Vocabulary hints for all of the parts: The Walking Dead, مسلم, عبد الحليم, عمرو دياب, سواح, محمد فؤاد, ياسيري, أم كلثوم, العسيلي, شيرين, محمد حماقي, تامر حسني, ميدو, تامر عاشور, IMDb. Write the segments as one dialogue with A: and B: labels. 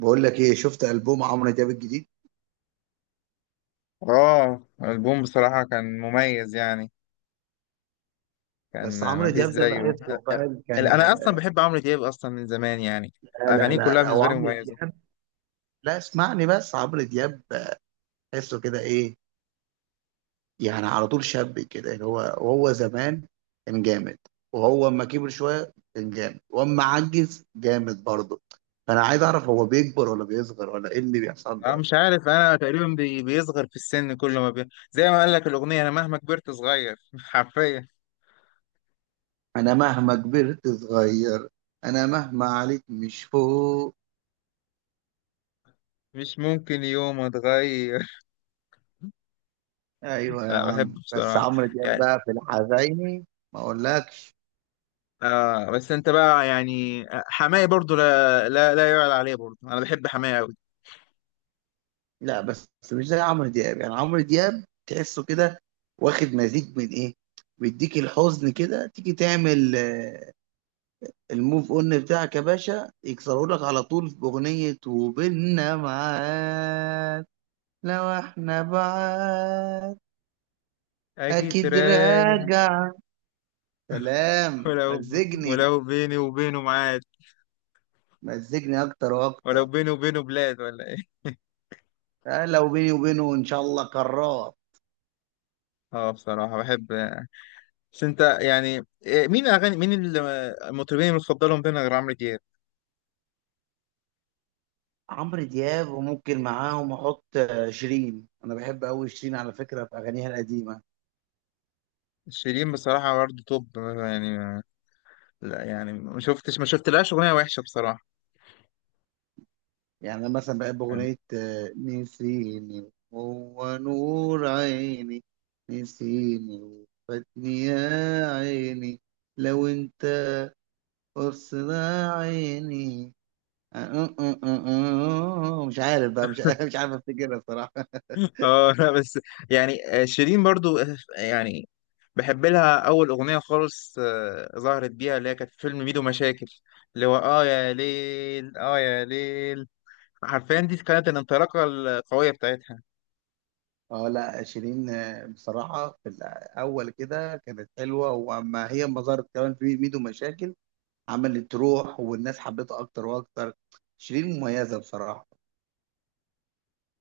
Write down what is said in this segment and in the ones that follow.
A: بقول لك ايه؟ شفت البوم عمرو دياب الجديد؟
B: اه، البوم بصراحة كان مميز يعني.
A: بس
B: كان
A: عمرو
B: مفيش
A: دياب ده
B: زيه.
A: بحسه فعلا كان.
B: انا اصلا بحب عمرو دياب اصلا من زمان يعني.
A: لا لا
B: اغانيه
A: لا
B: كلها
A: لا، هو
B: بالنسبة لي
A: عمرو
B: مميزة.
A: دياب. لا، اسمعني، بس عمرو دياب بحسه كده ايه؟ يعني على طول شاب كده، اللي هو وهو زمان كان جامد. وهو اما كبر شويه كان جامد، واما عجز جامد برضه. فانا عايز اعرف، هو بيكبر ولا بيصغر ولا ايه اللي بيحصل
B: انا
A: له؟
B: مش عارف، انا تقريبا بيصغر في السن كل ما زي ما قال لك الاغنية، انا مهما كبرت صغير حرفيا.
A: انا مهما كبرت صغير. انا مهما عليك مش فوق.
B: مش ممكن يوم اتغير.
A: ايوه يا
B: لا،
A: عم،
B: بحبه
A: بس
B: بصراحة
A: عمرو دياب
B: يعني.
A: بقى في الحزيني. ما اقولكش.
B: بس انت بقى يعني حماية برضو، لا يعلى عليه برضو، انا بحب حماية قوي.
A: لا، بس مش زي عمرو دياب، يعني عمرو دياب تحسه كده، واخد مزيج من ايه. بيديك الحزن كده، تيجي تعمل الموف اون بتاعك يا باشا يكسروا لك على طول في اغنية وبيننا معاد. لو احنا بعاد،
B: اجي
A: اكيد
B: تراجع؟
A: راجع. سلام
B: ولو
A: مزجني.
B: ولو بيني وبينه معاد،
A: مزجني اكتر
B: ولو
A: واكتر.
B: بينه وبينه بلاد ولا ايه؟
A: لو بيني وبينه ان شاء الله كرار.
B: اه بصراحة بحب. بس انت يعني مين اغاني، مين المطربين المفضلين بينا غير عمرو دياب؟
A: عمرو دياب، وممكن معاهم احط شيرين. انا بحب قوي شيرين، على فكره، في اغانيها القديمه.
B: شيرين بصراحة برضه توب يعني. لا يعني ما شفتش، ما شفتلهاش اغنية وحشة بصراحة
A: يعني انا مثلا بحب
B: يعني.
A: اغنيه نسيني هو نور عيني، نسيني وفاتني يا عيني، لو انت قصنا عيني. مش عارف بقى، مش مش عارف افتكرها بصراحه.
B: اه لا بس، يعني شيرين برضو، يعني بحب لها اول اغنية خالص، ظهرت بيها، اللي هي كانت في فيلم ميدو مشاكل، اللي هو اه يا ليل اه يا ليل. حرفيا دي كانت الانطلاقة القوية بتاعتها.
A: اه، لا، شيرين بصراحه في الاول كده كانت حلوه، واما هي ما ظهرت كمان في ميدو مشاكل، عملت روح والناس حبيتها اكتر واكتر. شيرين مميزه بصراحه.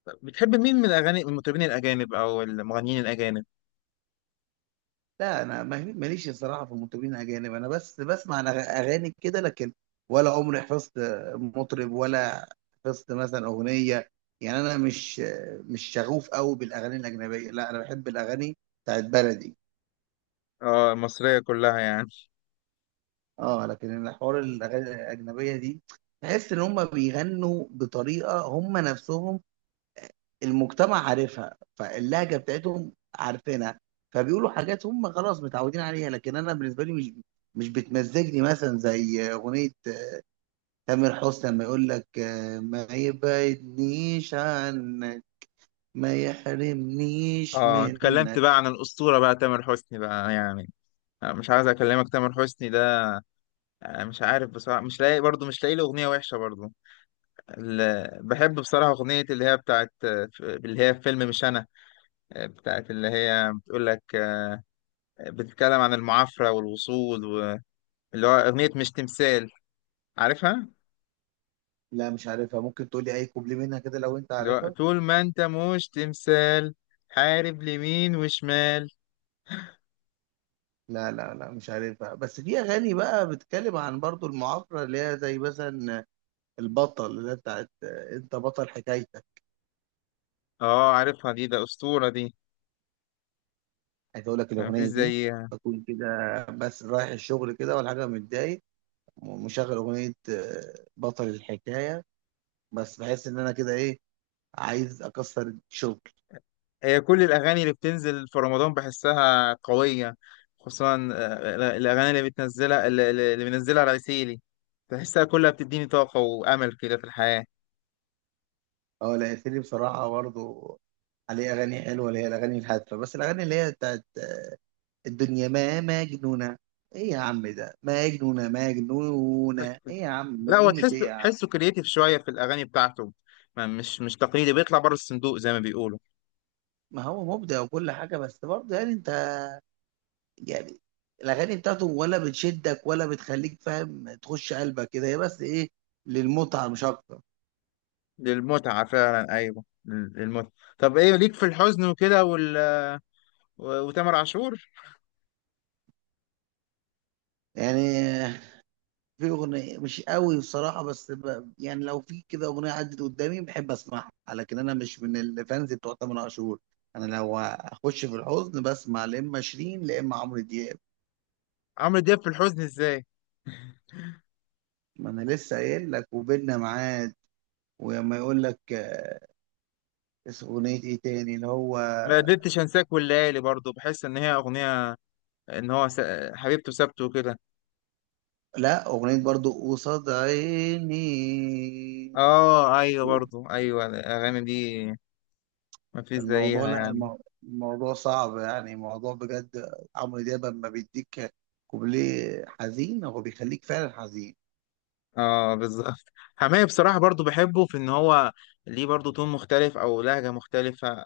B: طب بتحب مين من الاغاني، المطربين الاجانب او المغنيين الاجانب؟
A: لا انا ماليش بصراحه في المطربين الاجانب. انا بس بسمع أنا اغاني كده، لكن ولا عمري حفظت مطرب، ولا حفظت مثلا اغنيه. يعني انا مش شغوف قوي بالاغاني الاجنبيه. لا، انا بحب الاغاني بتاعت بلدي.
B: اه المصريه كلها يعني.
A: اه، لكن الحوار الاغاني الاجنبيه دي، تحس ان هم بيغنوا بطريقه هم نفسهم، المجتمع عارفها، فاللهجه بتاعتهم عارفينها، فبيقولوا حاجات هم خلاص متعودين عليها. لكن انا بالنسبه لي مش بتمزجني. مثلا زي اغنيه تامر حسني، لما يقول لك ما يبعدنيش عنك، ما يحرمنيش
B: اه اتكلمت
A: منك.
B: بقى عن الاسطوره بقى، تامر حسني بقى يعني. مش عايز اكلمك، تامر حسني ده مش عارف بصراحه، مش لاقي برضه، مش لاقي له اغنيه وحشه برضه. بحب بصراحه اغنيه اللي هي بتاعت اللي هي في فيلم مش انا. بتاعت اللي هي بتقول لك بتتكلم عن المعافره والوصول، واللي هو اغنيه مش تمثال. عارفها؟
A: لا مش عارفها. ممكن تقولي اي كوبلي منها كده، لو انت
B: اللي هو
A: عارفها.
B: طول ما انت مش تمثال، حارب لمين وشمال.
A: لا لا لا مش عارفها. بس في اغاني بقى بتتكلم عن برضو المعافرة، اللي هي زي مثلا البطل، اللي هي بتاعت انت بطل حكايتك.
B: اه عارفها دي، ده أسطورة دي.
A: عايز اقول لك
B: يعني مفيش
A: الاغنيه دي
B: زيها.
A: بكون كده، بس رايح الشغل كده ولا حاجه متضايق، ومشغل اغنيه بطل الحكايه. بس بحس ان انا كده ايه، عايز اكسر الشغل.
B: هي كل الأغاني اللي بتنزل في رمضان بحسها قوية، خصوصا الأغاني اللي بتنزلها اللي اللي بينزلها العسيلي. تحسها كلها بتديني طاقة وأمل كده في الحياة.
A: اه لا ياسيري بصراحه برضه، عليه اغاني حلوه اللي هي الاغاني الهادفه. بس الاغاني اللي هي بتاعت الدنيا ما مجنونه، ايه يا عم ده؟ مجنونه مجنونه ايه يا عم؟
B: لا هو
A: مجنونه ايه
B: تحسه
A: يا عم؟
B: تحسه كرييتيف شوية في الأغاني بتاعته. ما مش تقليدي، بيطلع بره الصندوق زي ما بيقولوا.
A: ما هو مبدع وكل حاجه. بس برضه يعني انت يعني، الاغاني بتاعته ولا بتشدك ولا بتخليك فاهم تخش قلبك كده، هي بس ايه، للمتعه مش اكتر.
B: للمتعة فعلا، أيوه، للمتعة. طب إيه ليك في الحزن وكده وتامر عاشور؟
A: يعني في اغنيه مش قوي بصراحه، بس يعني لو في كده اغنيه عدت قدامي بحب اسمعها. لكن انا مش من الفانز بتوع تامر عاشور. انا لو اخش في الحزن بسمع، لا اما شيرين لا اما عمرو دياب.
B: عمرو دياب في الحزن إزاي؟
A: ما انا لسه قايل لك، وبيننا ميعاد. وما يقول لك اسم اغنيه ايه تاني اللي هو.
B: ما قدرتش انساك والليالي برضو، بحس ان هي اغنيه ان هو حبيبته سابته كده.
A: لا اغنيه برضو قصاد عيني.
B: اه ايوه برضو ايوه الاغاني دي ما فيش
A: الموضوع،
B: زيها
A: لا،
B: يعني.
A: الموضوع صعب. يعني موضوع بجد. عمرو دياب لما بيديك كوبليه حزين، هو بيخليك فعلا حزين.
B: اه بالظبط. حماية بصراحه برضو بحبه في ان هو ليه برضو تون مختلف او لهجه مختلفه.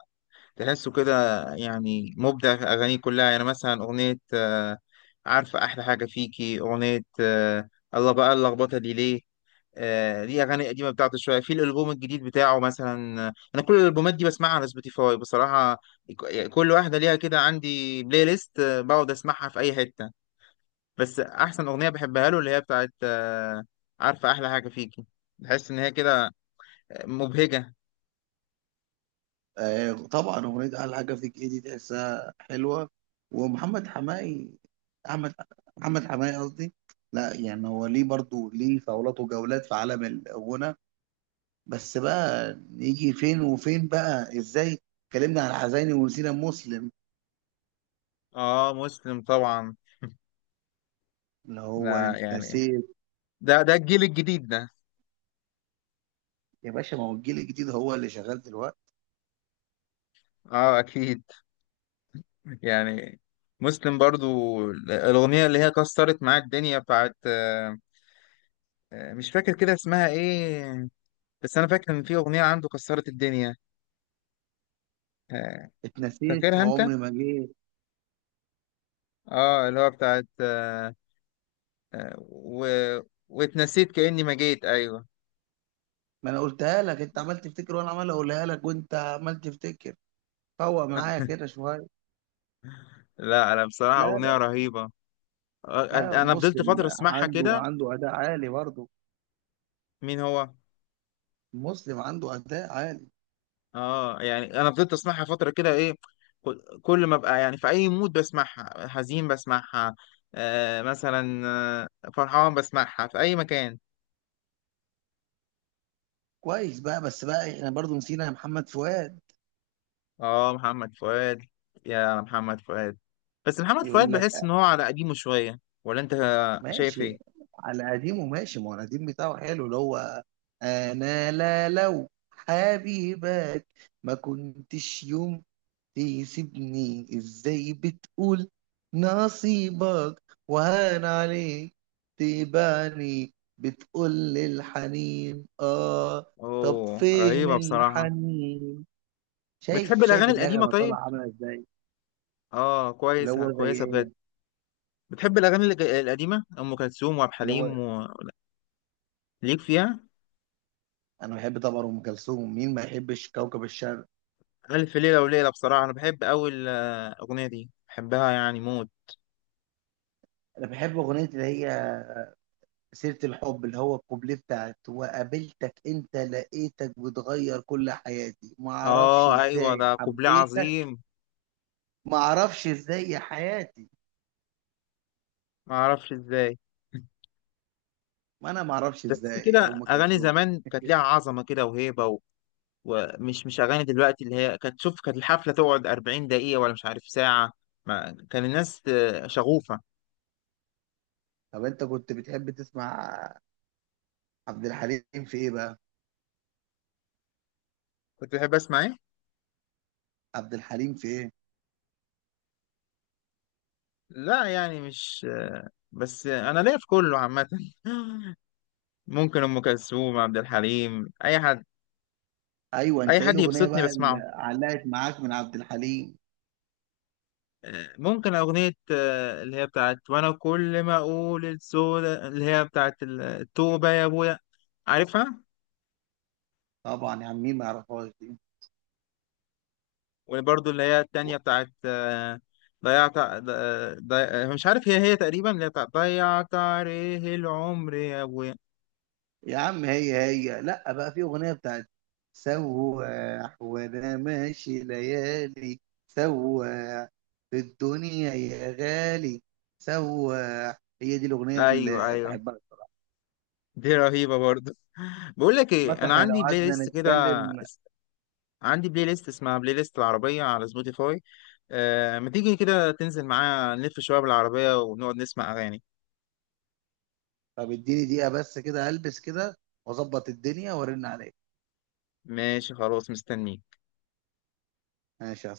B: تحسه كده يعني مبدع في اغانيه كلها. يعني مثلا اغنيه عارفه احلى حاجه فيكي، اغنيه الله، بقى اللخبطه دي ليه؟ ليه اغاني قديمه بتاعته شويه في الالبوم الجديد بتاعه. مثلا انا كل الالبومات دي بسمعها على سبوتيفاي بصراحه. يعني كل واحده ليها كده عندي بلاي ليست، بقعد اسمعها في اي حته. بس احسن اغنيه بحبها له اللي هي بتاعت عارفه احلى حاجه فيكي. بحس ان هي كده مبهجه.
A: آه طبعا، اغنيه اعلى حاجه فيك ايه دي تحسها حلوه. ومحمد حماقي، احمد، محمد حماقي قصدي. لا يعني هو ليه برضو، ليه فولات وجولات في عالم الغنى. بس بقى نيجي فين وفين بقى ازاي؟ اتكلمنا عن حزيني ونسينا مسلم،
B: اه مسلم طبعا.
A: اللي هو
B: لا
A: انت
B: يعني،
A: نسيت.
B: ده الجيل الجديد ده.
A: يا باشا، ما هو الجيل الجديد هو اللي شغال دلوقتي.
B: اه اكيد يعني. مسلم برضو، الاغنيه اللي هي كسرت معاه الدنيا بتاعت مش فاكر كده اسمها ايه، بس انا فاكر ان في اغنيه عنده كسرت الدنيا. آه،
A: اتنسيت
B: فاكرها انت؟
A: وعمري ما جيت.
B: اه اللي هو بتاعت آه، و... واتنسيت كاني ما جيت، ايوه.
A: ما انا قلتها لك، انت عمال تفتكر وانا عمال اقولها لك وانت عمال تفتكر. فوق معايا كده شويه.
B: لا انا بصراحه
A: لا
B: اغنيه
A: لا
B: رهيبه.
A: لا،
B: انا فضلت
A: مسلم
B: فتره اسمعها
A: عنده
B: كده.
A: عنده اداء عالي برضه.
B: مين هو؟
A: مسلم عنده اداء عالي.
B: اه يعني انا فضلت اسمعها فتره كده. ايه، كل ما ابقى يعني في اي مود بسمعها، حزين بسمعها، آه مثلا فرحان بسمعها في اي مكان.
A: كويس بقى، بس بقى احنا برضه نسينا محمد فؤاد.
B: اه محمد فؤاد. يا محمد فؤاد. بس محمد فؤاد
A: يقول لك
B: بحس ان هو على قديمه شويه. ولا انت شايف
A: ماشي.
B: ايه؟
A: على قديمه ماشي، ما هو القديم بتاعه حلو. اللي هو انا، لا لو حبيبك ما كنتش يوم تسيبني، ازاي بتقول نصيبك وهان عليك تبعني؟ بتقول الحنين، اه. طب
B: اوه
A: فين
B: رهيبه بصراحه.
A: الحنين؟ شايف
B: بتحب
A: شايف
B: الاغاني القديمه
A: النغمة
B: طيب؟
A: طالعة عاملة ازاي.
B: اه
A: اللي
B: كويسه
A: هو زي
B: كويسه بجد.
A: ايه،
B: بتحب الاغاني القديمه، ام كلثوم وعبد
A: اللي هو،
B: الحليم، وليك فيها؟
A: انا بحب طبعا ام كلثوم، مين ما يحبش كوكب الشرق.
B: الف ليله وليله، بصراحه انا بحب اول الاغنيه دي، بحبها يعني موت.
A: انا بحب اغنية اللي هي سيرة الحب، اللي هو الكوبليه بتاعت: وقابلتك انت لقيتك بتغير كل حياتي، ما
B: اه
A: اعرفش
B: ايوه
A: ازاي
B: ده قبلة
A: حبيتك،
B: عظيم.
A: ما اعرفش ازاي يا حياتي.
B: ما اعرفش ازاي.
A: ما انا ما اعرفش
B: تحس
A: ازاي يا
B: كده
A: ام
B: اغاني
A: كلثوم
B: زمان كانت ليها عظمه كده وهيبه، ومش مش اغاني دلوقتي. اللي هي كانت، شوف، كانت الحفله تقعد 40 دقيقه ولا مش عارف ساعه. ما كان الناس شغوفه.
A: طب انت كنت بتحب تسمع عبد الحليم في ايه بقى؟
B: كنت بحب اسمع ايه؟
A: عبد الحليم في ايه؟
B: لا يعني مش بس انا ليا في كله عامه. ممكن ام كلثوم، عبد الحليم، اي حد.
A: ايوه،
B: اي
A: انت ايه
B: حد
A: الاغنيه
B: يبسطني
A: بقى اللي
B: بسمعه.
A: علقت معاك من عبد الحليم؟
B: ممكن اغنيه اللي هي بتاعت وانا كل ما اقول السودا، اللي هي بتاعت التوبه يا ابويا. عارفها؟
A: طبعا يا عم، مين ما يعرفهاش دي.
B: وبرضه اللي هي التانية
A: و-
B: بتاعت آه، ضيعت ع- ض- آه، ضي... آه، مش عارف، هي هي تقريبا اللي هي بتاعت ضيعت عليه العمر يا ابويا.
A: يا عم، هي هي لا بقى. في اغنيه بتاعت سواح وانا ماشي ليالي، سواح، في الدنيا يا غالي، سواح، هي دي الاغنيه
B: ايوه
A: اللي
B: ايوه
A: بحبها.
B: دي رهيبة برضه. بقول لك
A: عامة
B: ايه، انا
A: احنا لو
B: عندي بلاي
A: قعدنا
B: ليست كده،
A: نتكلم.
B: اس- عندي بلاي ليست اسمها بلاي ليست العربية على سبوتيفاي. ما تيجي كده تنزل معايا نلف شوية بالعربية ونقعد نسمع اغاني؟
A: طب اديني دقيقة بس كده، البس كده واظبط الدنيا ورن عليك.
B: ماشي خلاص مستنيك.
A: ماشي يا